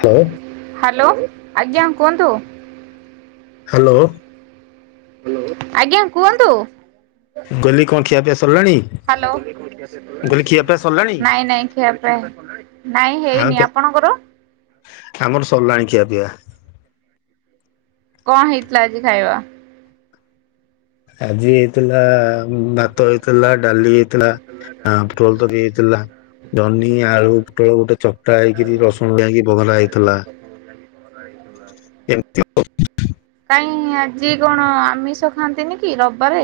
Hello hello ଆଜ୍ଞା କୁହନ୍ତୁ? Hello. ଆଜ୍ଞା କୁହନ୍ତୁ। ମୁଁ କହିଲି କଣ ଖିଆ ପିଆ ସରିଲାଣି? ହାଲୋ ଗଲି ଖିଆପିଆ ସରିଲାଣି ନାଇଁ ନାଇଁ ଖିଆ ପିଆ ହେଇନି ନାଇଁ ଆଉ ହେଇନି। କେ ଆପଣଙ୍କର? [inaudible] ଆମର ସରିଲାଣି ଖିଆ ପିଆ। କଣ ହେଇଥିଲା ଆଜି ଖାଇବା? ଆଜି ହେଇଥିଲା ଭାତ ହେଇଥିଲା। ଡାଲି ହେଇଥିଲା ଫୁଲ କୋବି ହେଇଥିଲା। ଜହ୍ନି, ଆଳୁ, ପୋଟଳ ଗୋଟେ ଚକଟା ହେଇକିରି ରସୁଣ ଦିଆ ବହରା ହେଇଥିଲା। [inaudible] କେମିତି? କାଇଁ ଆଜି କଣ ଆମିଷ ଖାଆନ୍ତିନିକି ରବିବାରେ?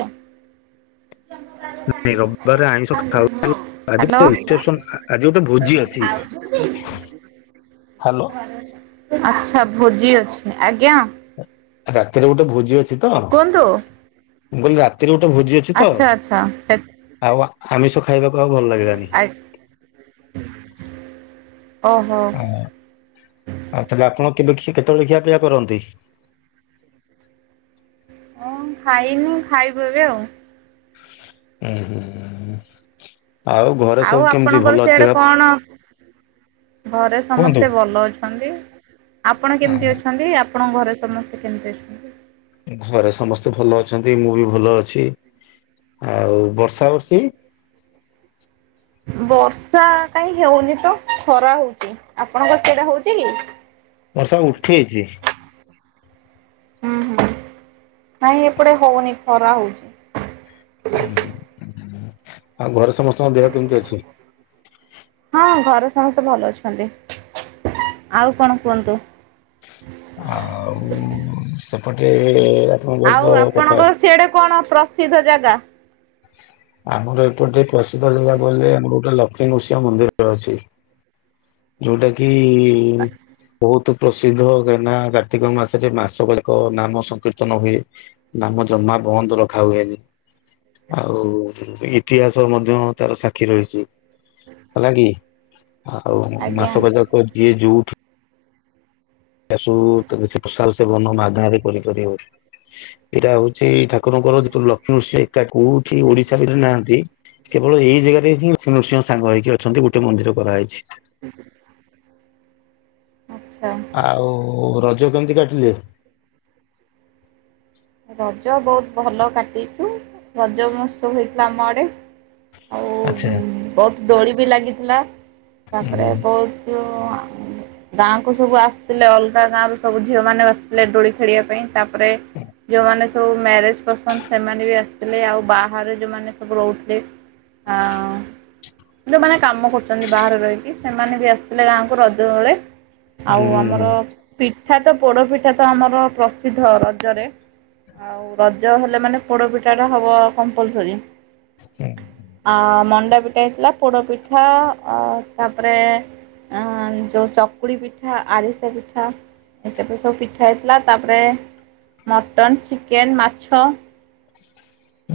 [unintelligible] ଘରେ ଆଇଁଷ ଖାଉନାହାନ୍ତି ଆଜି ହ୍ୟାଲୋ ରିସେପ୍ସନ ଆଜି ଗୋଟେ ଭୋଜି ଅଛି। ହ୍ୟାଲୋ ଆଚ୍ଛା ଭୋଜି ଅଛି ଆଜ୍ଞା। ରାତିରେ ଗୋଟେ ଭୋଜି ଅଛି। ତ କୁହନ୍ତୁ। ମୁଁ କହିଲି ରାତିରେ ଗୋଟେ ଭୋଜି ଅଛି ତ ଆଚ୍ଛା ଆଚ୍ଛା ସେ ଆଉ ଆମିଷ ଖାଇବାକୁ ଆଉ ଭଲ ଲାଗିଲାନି। ଆ ଓହୋ। ଆଉ ତାହେଲେ ଆପଣ କେବେ କେତେବେଳେ ଖିଆପିଆ କରନ୍ତି? ହଁ ଖାଇନି ଖାଇବୁ ଏବେ ଆଉ। ହୁଁ ହୁଁ ଆଉ ଆପଣଙ୍କର ସିଆଡ଼େ କଣ? ଘରେ କୁହନ୍ତୁ? ସମସ୍ତେ ଭଲ ଅଛନ୍ତି। ଆପଣ କେମିତି ଅଛନ୍ତି? ଆ ଆପଣଙ୍କ ଘରେ ସମସ୍ତେ କେମିତି ଅଛନ୍ତି? ଘରେ ସମସ୍ତେ ଭଲ ଅଛନ୍ତି ମୁଁ ବି ଭଲ ଅଛି। ଆଉ ବର୍ଷା ବର୍ଷି? [unintelligible] ବର୍ଷା କାହିଁ ହେଉନି ତ ଖରା ହଉଛି ଆପଣଙ୍କର ସେଇଟା ହଉଛି କି? ବର୍ଷା ଉଠେଇଛି। ହୁଁ ହୁଁ ନାଇ ଏପଟେ ହଉନି ଖରା ହଉଛି। ହୁଁ ଆଉ ଘରେ ସମସ୍ତଙ୍କ ଦେହ କେମିତି ଅଛି? ହଁ ଘରେ ସମସ୍ତେ ଭଲ ଅଛନ୍ତି। ଆଉ କଣ କୁହନ୍ତୁ? ଆଉ ସେପଟେ ଆପଣଙ୍କର ତ ଆଉ କଥା ଆପଣଙ୍କ ସିଆଡେ କଣ ପ୍ରସିଦ୍ଧ ଜାଗା? ଆମର ଏପଟେ ପ୍ରସିଦ୍ଧ ଜାଗା କହିଲେ ଆମର ଗୋଟେ ଲକ୍ଷ ନୃସିଙ୍ଗ ମନ୍ଦିର ଅଛି ଯୋଉଟା କି ବହୁତ ପ୍ରସିଦ୍ଧ ଗାନା କାର୍ତ୍ତିକ ମାସରେ ମାସକ ଯାକ ନାମ ସଂକୀର୍ତ୍ତନ ହୁଏ। ନାମ ଜମା ବନ୍ଦ ରଖା ହୁଏନି। ଆଉ ଇତିହାସ ମଧ୍ୟ ତାର ସାକ୍ଷୀ ରହିଛି। ହେଲାକିି ଆଉ ଆଜ୍ଞା। ମାସକ ଜାକ ଯିଏ ଯୋଉଠି ଏସବୁ ପ୍ରସାଲ ସେବନ ମାଧାରେ କରିପାରିବ ଏଇଟା ହଉଛି ଠାକୁ ଠାକୁରଙ୍କର ଯେତେବେଳେ ଲକ୍ଷ ଋଷି ଏକା କୋଉଠି ଓଡିଶା ଭିତରେ ନାହାନ୍ତି। କେବଳ ଏଇ ଜାଗାରେ ହିଁ ନୃସିଂହ ସାଙ୍ଗ ହେଇକି ଅଛନ୍ତି ଗୋଟେ ମନ୍ଦିର କରାହେଇଛି। [unintelligible] ଆଚ୍ଛା ଆଉ ରଜ କେମିତି କାଟିଲେ? ରଜ ବହୁତ ଭଲ କାଟିଚୁ। ରଜ ମହାତ୍ସବ ହୋଇଥିଲା ଆମ ଆଡ଼େ। ଆଉ ଆଚ୍ଛା ବହୁତ ଦୋଳି ବି ଲାଗିଥିଲା ହୁଁ ତାପରେ ବହୁତ ଗାଁ କୁ ସବୁ ଆସିଥିଲେ ଅଲଗା ଗାଁରୁ ସବୁ ଝିଅ ମାନେ ଆସିଥିଲେ ଡୋଳି ଖେଳିବା ପାଇଁ। ତାପରେ ଯୋଉମାନେ ସବୁ ମ୍ୟାରେଜ୍ ପର୍ସନ ସେମାନେ ବି ଆସିଥିଲେ, ଆଉ ବାହାରେ ଯୋଉମାନେ ସବୁ ରହୁଥିଲେ ହ ଯୋଉମାନେ କାମ କରୁଛନ୍ତି ବାହାରେ ରହିକି ସେମାନେ ବି ଆସିଥିଲେ ଗାଁକୁ ରଜ ବେଳେ। ଆଉ ଆମର ହୁଁ। ପିଠା ତ ପୋଡ଼ପିଠା ତ ଆମର ପ୍ରସିଦ୍ଧ ରଜରେ। ଆଉ ରଜ ହେଲେ ମାନେ ପୋଡ଼ପିଠା ଟା ହବ ଆ କମ୍ପଲସରି। ଆ ମଣ୍ଡାପି ଠା ହେଇଥିଲା, ପୋଡ଼ ପିଠା, ତାପରେ ଆ ଯୋଉ ଚକୁଳି ପିଠା, ଆରିସା ପିଠା ଏତେକ ସବୁ ପିଠା ହେଇଥିଲା। ତାପରେ ମଟନ, ଚିକେନ, ମାଛ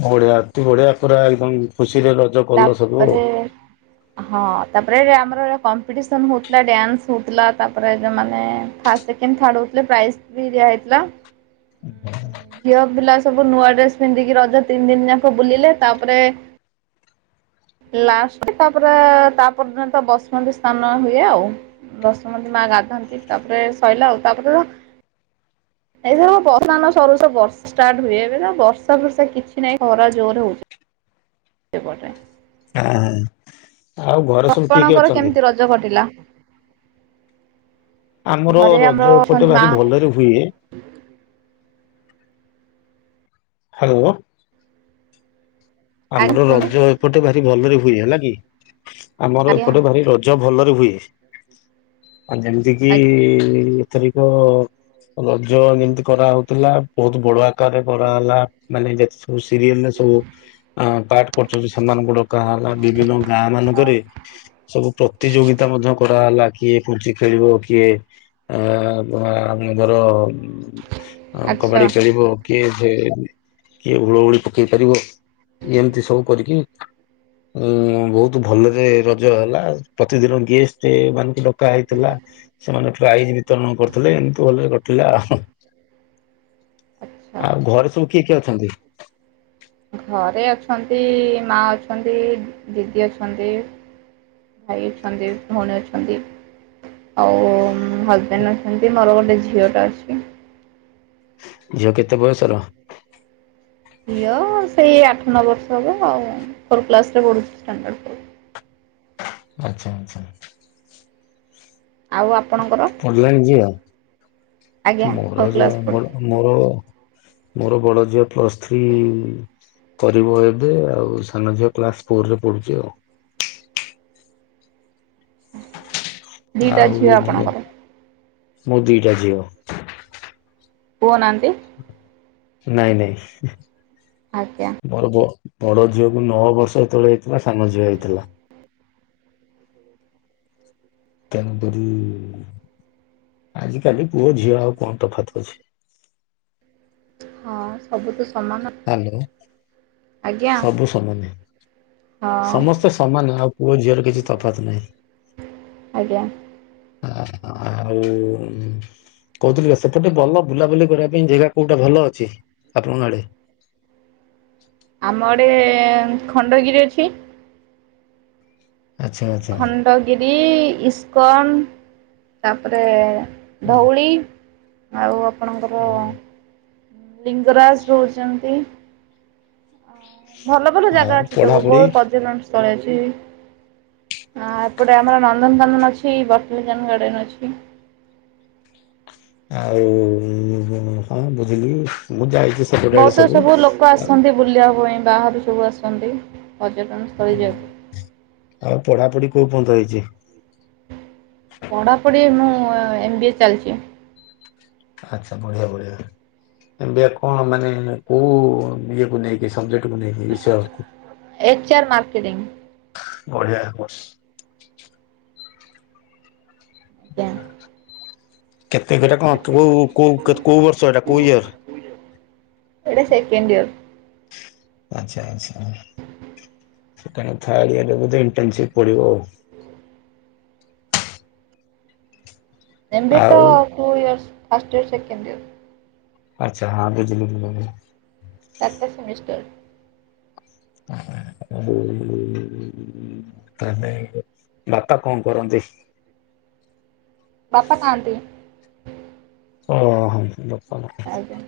ବଢ଼ିଆ ଅତି ବଢ଼ିଆ ପୁରା ଏକଦମ ଖୁସିରେ ରଜ କଲ ସବୁ ଆଉ। ତାପରେ ହଁ ତାପରେ ଆମର କମ୍ପିଟିସନ ହଉଥିଲା, ଡ୍ୟାନ୍ସ ହଉଥିଲା, ତାପରେ ଯୋଉମାନେ ଫାଷ୍ଟ ସେକେଣ୍ଡ ଥାର୍ଡ ହଉଥିଲେ ପ୍ରାଇଜ ବି ଦିଆ ହେଇଥିଲା। ଝିଅ ପିଲା ସବୁ ନୂଆ ଡ୍ରେସ ପିନ୍ଧିକି ରଜ ତିନି ଦିନ ଯାକ ବୁଲିଲେ। ତାପରେ ଲାଷ୍ଟ ତାପରେ ତାପର ଦିନ ତ ବସୁମତୀ ସ୍ନାନ ହୁଏ ଆଉ। ବସୁମତି ମାଆ ଗାଧାନ୍ତି ତାପରେ ସଇଲା ଆଉ। ତାପର ଦିନ ଏଥର ବସୁ ସ୍ନାନ ସରୁ ସରୁ ବର୍ଷା ଷ୍ଟାର୍ଟ ହୁଏ, ଏବେ ତ ବର୍ଷା ଫର୍ଷା କିଛି ନାହିଁ ଖରା ଜୋର ହଉଛି। ସେପଟେ। ଆଁ ହଁ ଆଉ ଘରେ ସବୁ କିଏ କିଏ ଆପଣଙ୍କର ଅଛନ୍ତି? କେମିତି ରଜ କଟିଲା? ଆମର ଘରେ ଆମର ରଜ ଏପଟେ ଅଛନ୍ତି ମା ଭାରି ଭଲରେ ହୁଏ ହାଲୋ। ଆଜ୍ଞା ଆମର କୁହନ୍ତୁ ରଜ ଏପଟେ ଭାରି ଭଲରେ ହୁଏ ହେଲା କି? ଆମର ଆଜ୍ଞା ଏପଟେ ଭାରି ରଜ ଭଲରେ ହୁଏ। ଆଉ ଯେମତି କିି ଏଥରିକ ରଜ ଏମିତି କରାହଉଥିଲା, ବହୁତ ବଳୁଆ କରେ ପରା ହେଲା ମାନେ ଯେତେ ସବୁ ସିରିଏଲ୍ ରେ ସବୁ ଅ ପାଠ ପଢୁଛନ୍ତି ସେମାନଙ୍କୁ ଡକା ହେଲା, ବିଭିନ୍ନ ଗାଁ ମାନଙ୍କରେ ସବୁ ପ୍ରତିଯୋଗିତା ମଧ୍ୟ କରା ହେଲା। କିଏ ପୁଞ୍ଚି ଖେଳିବ, କିଏ ଆ ବା ଆମ ଧର ଆଚ୍ଛା। କବାଡି ଖେଳିବ କିଏ କିଏ ହୁଳହୁଳି ପକେଇ ପାରିବ, ଏମିତି ସବୁ କରିକି ଉଁ ବହୁତ ଭଲରେ ରଜ ହେଲା। ପ୍ରତିଦିନ ଗେଷ୍ଟେ ମାନଙ୍କୁ ଡକା ପକା ହେଇଥିଲା, ସେମାନେ ପ୍ରାଇଜ ବିତରଣ କରୁଥିଲେ, ଏମତି ଭଲରେ କଟିଲା ଆଉ ହୁଁ। ଆଚ୍ଛା ଆଉ ଘରେ ସବୁ କିଏ କିଏ ଅଛନ୍ତି? ଘରେ ଅଛନ୍ତି, ମା ଅଛନ୍ତି, ଦିଦି ଅଛନ୍ତି ଭାଇ ଅଛନ୍ତି, ଭଉଣୀ ଅଛନ୍ତି ଆଉ ହଜବ୍ୟାଣ୍ଡ ଅଛନ୍ତି, ମୋର ଗୋଟେ ଝିଅ ଟା ଅଛି। ଝିଅ କେତେ ବୟସର? ଝିଅ ସେଇ ଆଠ ନଅ ବର୍ଷ ହବ ଆଉ ଫୋର୍ କ୍ଲାସ୍ ରେ ପଢୁଛି ଷ୍ଟାଣ୍ଡାର୍ଡ ଫୋର୍। ହ ଆଚ୍ଛା ଆଚ୍ଛା। ଆଉ ଆପଣଙ୍କର? ପଢିଲାଣି ଝିଅ? ଆଜ୍ଞା ମୋର ଫୋର୍ ଯୋଉ କ୍ଲାସ୍ ପଢ଼ୁଛି। ମୋ-ମୋର ମୋର ବଡ ଝିଅ ପ୍ଲସ୍ ଥ୍ରୀ କରିବ ଏବେ, ଆଉ ସାନ ଝିଅ କ୍ଲାସ ଫୋରରେ ପଢୁଛି ଆଉ। ଦିଟା ଆଉ ଝିଅ ଆପଣଙ୍କର? ମୋ ଦିଟା ଝିଅ। ପୁଅ ନାହାନ୍ତି? ନାଇଁ ନାଇଁ ଆଜ୍ଞା ଗର୍ବ। ବଡ ଝିଅକୁ ନଅ ବର୍ଷ ଯେତେବେଳେ ହେଇଥିଲା ସାନ ଝିଅ ହେଇଥିଲା। ତେଣୁ କରି ଆଜି କାଲି ପୁଅ ଝିଅ ଆଉ କଣ ତଫାତ ଅଛି? ହଁ ସବୁ ତ ସମାନ ହାଲୋ ଆଜ୍ଞା ସବୁ ସମାନ ହଁ ସମସ୍ତେ ସମାନ ଆଉ ପୁଅ ଝିଅର କିଛି ତଫାତ୍ ନାହିଁ। ଆଜ୍ଞା। ହ ଆଉ କହୁଥିଲ ସେପଟେ ଭଲ ବୁଲାବୁଲି କରିବା ପାଇଁ ଜାଗା କୋଉଟା ଭଲ ଅଛି ଆପଣଙ୍କ ଆଡେ? ଆମ ଆଡେ ଖଣ୍ଡଗିରି ଅଛି। ଆଚ୍ଛା ଆଚ୍ଛା ଖଣ୍ଡଗିରି ଇସ୍କନ ତାପରେ ହଁ, ଧଉଳି ଆଉ ଆପଣଙ୍କର ହୁଁ ଲିଙ୍ଗରାଜ ରହୁଛନ୍ତି ଭଲ ଭଲ ଆଉ ଜାଗା ଅଛି ସବୁ ପଢାପଢି ବହୁତ ପର୍ଯ୍ୟଟନ ସ୍ଥଳୀ ଅଛି। ହଁ ଏପଡେ ଆମର ନନ୍ଦନକନ୍ଦନ ଅଛି। ସେ ବତାନିକଲ ଗାର୍ଡେନ ଅଛି। ଆଉ ଉମ୍ ହଁ ବୁଝିଲି ମୁଁ ଯାଇଛି ସେପଟେ ଆଡେ ବହୁତ ସବୁ ଲୋକ ଆଉ ଆସନ୍ତି ବୁଲିବା ପାଇଁ ବାହାରୁ ସବୁ ଆସନ୍ତି। ପର୍ଯ୍ୟଟନ ସ୍ଥଳୀ ଯେହେତୁ ଆଉ ପଢାପଢି କୋଉ ପନ୍ତ ହେଇଛି? ପଢ଼ାପଢ଼ି ମୁଁ ଏମ ବି ଏ ଚାଲିଛି। ଆଚ୍ଛା ବଢିଆ ବଢିଆ। ଏମ ବି ଏ କଣ ମାନେ କୋଉ ବିଏ କୁ ନେଇକି ସବଜେକ୍ଟ? କୁ ନେଇକି ବିଷୟବସ୍ତୁ ଏଚ ଆର ମାର୍କେଟିଂ ବଢିଆ କୋର୍ସ। ଆଜ୍ଞା [inaudible] କେତେ ହେଟା କଣ କୋଉ କୋଉ କୋଉ ବର୍ଷ ଏଟା କୋଉ ଇୟର? ଏଇଟା ସେକେଣ୍ଡ ଇୟର। ଆଚ୍ଛା ଆଚ୍ଛା। ସେକେଣ୍ଡ ଥାର୍ଡ ଇୟରରେ ବୋଧେ ଇଣ୍ଟନସିପ ପଡିବ ଆଉ। ଏମ ବି ଏ ତ ଆଉ two years first year second year. ଆଚ୍ଛା ହଁ ବୁଝିଲି ବୁଝିଲି। ଚାରିଟା ସେମିଷ୍ଟାର୍ ହ [unintelligible] ଉମ୍ ତାହାଲେ ବାପା କଣ କରନ୍ତି? ବାପା ନାହାନ୍ତି। ଓ ହମ୍ ଆଜ୍ଞା।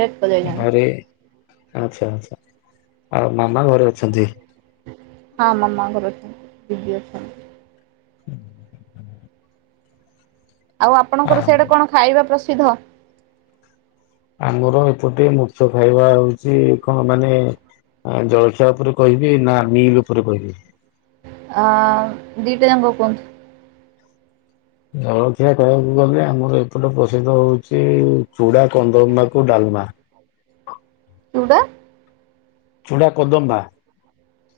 ଡେଟ୍ ପଳେଇଲା। ଘରେ ଆଚ୍ଛା ଆଚ୍ଛା ଆଉ ମାମା ଘରେ ଅଛନ୍ତି? ହଁ ମାମା ଘର ଅଛନ୍ତି ବିିଜି ଅଛନ୍ତି। [unintelligible] ଆଉ ଆପଣଙ୍କର ଆଉ ସେଆଡ଼େ କଣ ଖାଇବା ପ୍ରସିଦ୍ଧ? ଆମର ଏପଟେ ମୁଖ୍ୟ ଖାଇବା ହଉଛି କଣ ମାନେ ଜଳଖିଆ ଉପରେ କହିବି ନା ମିଲ୍ ଉପରେ କହିବି। ଆ ଦିଟା ଜାଙ୍କ କୁହନ୍ତୁ। ଜଳଖିଆ କହିବାକୁ ଗଲେ ଆମର ଏପଟେ ପ୍ରସିଦ୍ଧ ହଉଛି ଚୁଡ଼ା କଦମ୍ବା କୁ ଡାଲମା। ଚୁଡ଼ା? ଚୁଡ଼ା କଦମ୍ବା।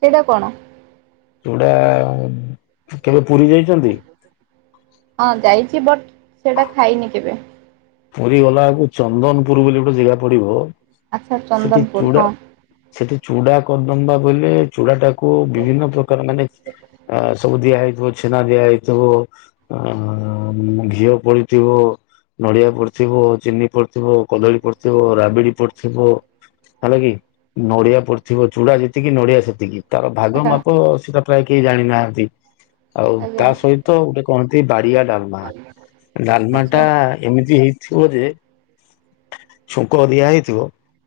ସେଇଟା କଣ? ଚୁଡ଼ା ପ ହଁ ଯାଇଛି ବଟ୍, ସେଟା ଖାଇନି କେବେ। ପୁରୀ ଗଲାବେଳକୁ ଚନ୍ଦନପୁର ବୋଲି ଗୋଟେ ଜେଗା ପଡିବ। ଆଚ୍ଛା ସେଠି ଚନ୍ଦନପୁର ଚୁଡ଼ା, ହଁ ସେଠି ଚୁଡ଼ା କଦମ୍ବା କହିଲେ ଚୁଡ଼ାଟାକୁ ବିଭିନ୍ନ ପ୍ରକାର ମାନେ ସବୁ ଦିଆହେଇ ପୁର, ଛେନା ଦିଆ ହେଇଥିବ ଆ ଆ ଘିଅ ପଡିଥିବ ନଡିଆ ପଡ଼ିଥିବ, ଚିନି ପଡ଼ିଥିବ, କଦଳୀ ପଡିଥିବ, ରାବିଡ଼ି ପଡ଼ିଥିବ ହେଲାକି, ନଡ଼ିଆ ପଡ଼ିଥିବ, ଚୁଡ଼ା ଯେତିକି ନଡିଆ ସେତିକି। ତାର ଭାଗ ସେଟା ମାପ ସେଟା ପ୍ରାୟ କେହି ଜାଣିନାହାନ୍ତି, ଆଉ ଆଜ୍ଞା। ତା ସହିତ ଗୋଟେ କହନ୍ତି ବାଡିଆ ଡାଲମା। ଡାଲମା ଟା ଆଚ୍ଛା ଏମିତି ବା [inaudible] ଛୁଙ୍କ ଦିଆହେଇଥିବ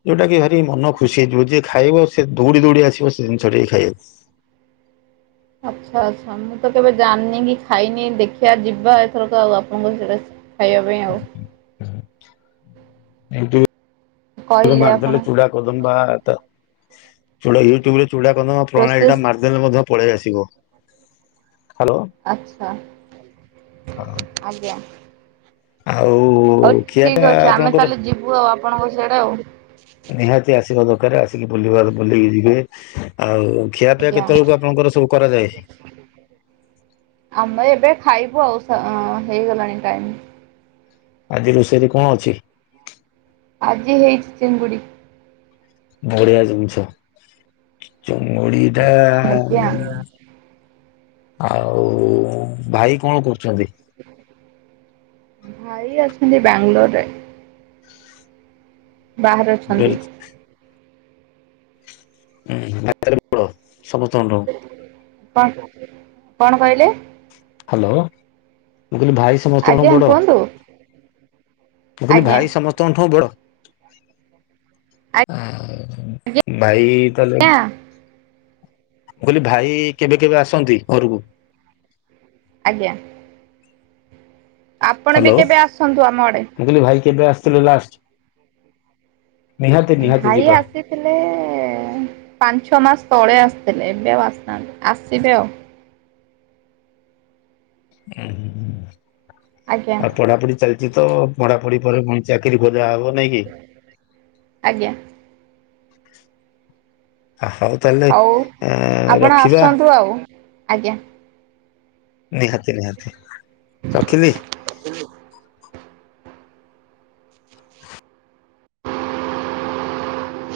ଯୋଉଟା କି ମନ ଖୁସି ହେଇଯିବ, ଯିଏ ଖାଇବ ସେ ଦୌଡ଼ି ଦୌଡ଼ି ଆସିବ, ସେ ଜିନିଷ ଟି ଖାଇବାକୁ। ଆଚ୍ଛା ଆଚ୍ଛା ମୁଁ ତ କେବେ ଜାଣିନି କି, ଖାଇନି, ଦେଖିଆ ଯିବା ଏଥରକ ଆଉ ଆପଣଙ୍କ ସେଆଡ଼େ ଖାଇବା ପାଇଁ ଆଉ। ୟୁଟ୍ୟୁବ [unintelligible] କହିଲେ ଆପଣ ମାରିଦେଲେ ଚୁଡ଼ା କଦମ୍ବା ଟା ଚୂଡ଼ା ୟୁଟ୍ୟୁବରେ, ଚୂଡ଼ାକନ ପ୍ରଣାଳୀଟା ପ୍ରୋସେସ୍ ମାରିଦେଲେ ମଧ୍ୟ ପଳେଇ ଆସିବ। ହ୍ୟାଲୋ ଆଛା, ଆଜ୍ଞା। ଆଉ ହଉ ଖିଆପ ଠିକ୍ ଅଛି ଆମେ ଆପଣଙ୍କର, ତାହେଲେ ଯିବୁ ଆଉ ଆପଣଙ୍କ ସିଆଡ଼େ ଆଉ ନିହାତି ଆସିବା ଦ ରେ ଆସିକି ବୁଲିବା ବୁଲିକି ଯିବେ, ଆଉ ଖିଆପିଆ ଆଜ୍ଞା, କେତେବେଳକୁ ଆପଣଙ୍କର ସବୁ କରାଯାଏ? ଆମ ଏବେ ଖାଇବୁ ଆଉ ହେଇଗଲାଣି ଟାଇମ। ଆଜି ରୋଷେଇରେ କଣ ଅଛି? ଆଜି ହେଇଛି ଚିଙ୍ଗୁଡ଼ି। ବଢିଆ ଜିନିଷ, ଚିଙ୍ଗୁଡ଼ି ଟା, ଆଜ୍ଞା ଆଉ ଭାଇ କଣ କରୁଛନ୍ତି? ଭାଇ ଅଛନ୍ତି ବାଙ୍ଗାଲୋରରେ। ବାହାରେ ଅଛନ୍ତି। ବଡ ହଁ [unintelligible] ସମସ୍ତଙ୍କଠୁ। କଣ? କଣ କହିଲେ। ହାଲୋ। ମୁଁ କହିଲି, ଭାଇ ସମସ୍ତଙ୍କଠୁ ଆଜ୍ଞା ବଡ଼, କୁହନ୍ତୁ ମୁଁ କହିଲି ଆଜ୍ଞା ଭାଇ ସମସ୍ତଙ୍କଠୁ ବଡ଼। ଆଜ୍ଞା ଭାଇ। ତାହଲେ ମୁଁ କହିଲି -ଭାଇ କେବେ କେବେ ଆସନ୍ତି ଘରକୁ? ଆଜ୍ଞା। ଆପଣ ବି ହାଲୋ, କେବେ ଆସନ୍ତୁ ଆମ ଆଡ଼େ ମୁଁ କହିଲି ଭାଇ କେବେ ଆସିଥିଲ ଲାଷ୍ଟ? ନିହାତି ନିହାତି ଭାଇ ଆସିଥିଲେ ପାଞ୍ଚ ଛ ମାସ ତଳେ ଆସିଥିଲେ, ଏବେ ଆଉ ଆସିନାହାନ୍ତି, ଆସିବେ ଆଉ ଆଜ୍ଞା ଆଉ ପଢାପଢି ଚାଲିଛି ତ, ପଢାପଢି ପରେ ଚାକିରୀ ଖୋ ଯାହାହବ ନାଇ କି? ଆଜ୍ଞା ଆଉ ତାହେଲେ ଆଉ ଏ ଆପଣ ରଖିବା ଆସନ୍ତୁ ଆଉ, ଆଜ୍ଞା। ନିହାତି ନିହାତି ରଖିଲି।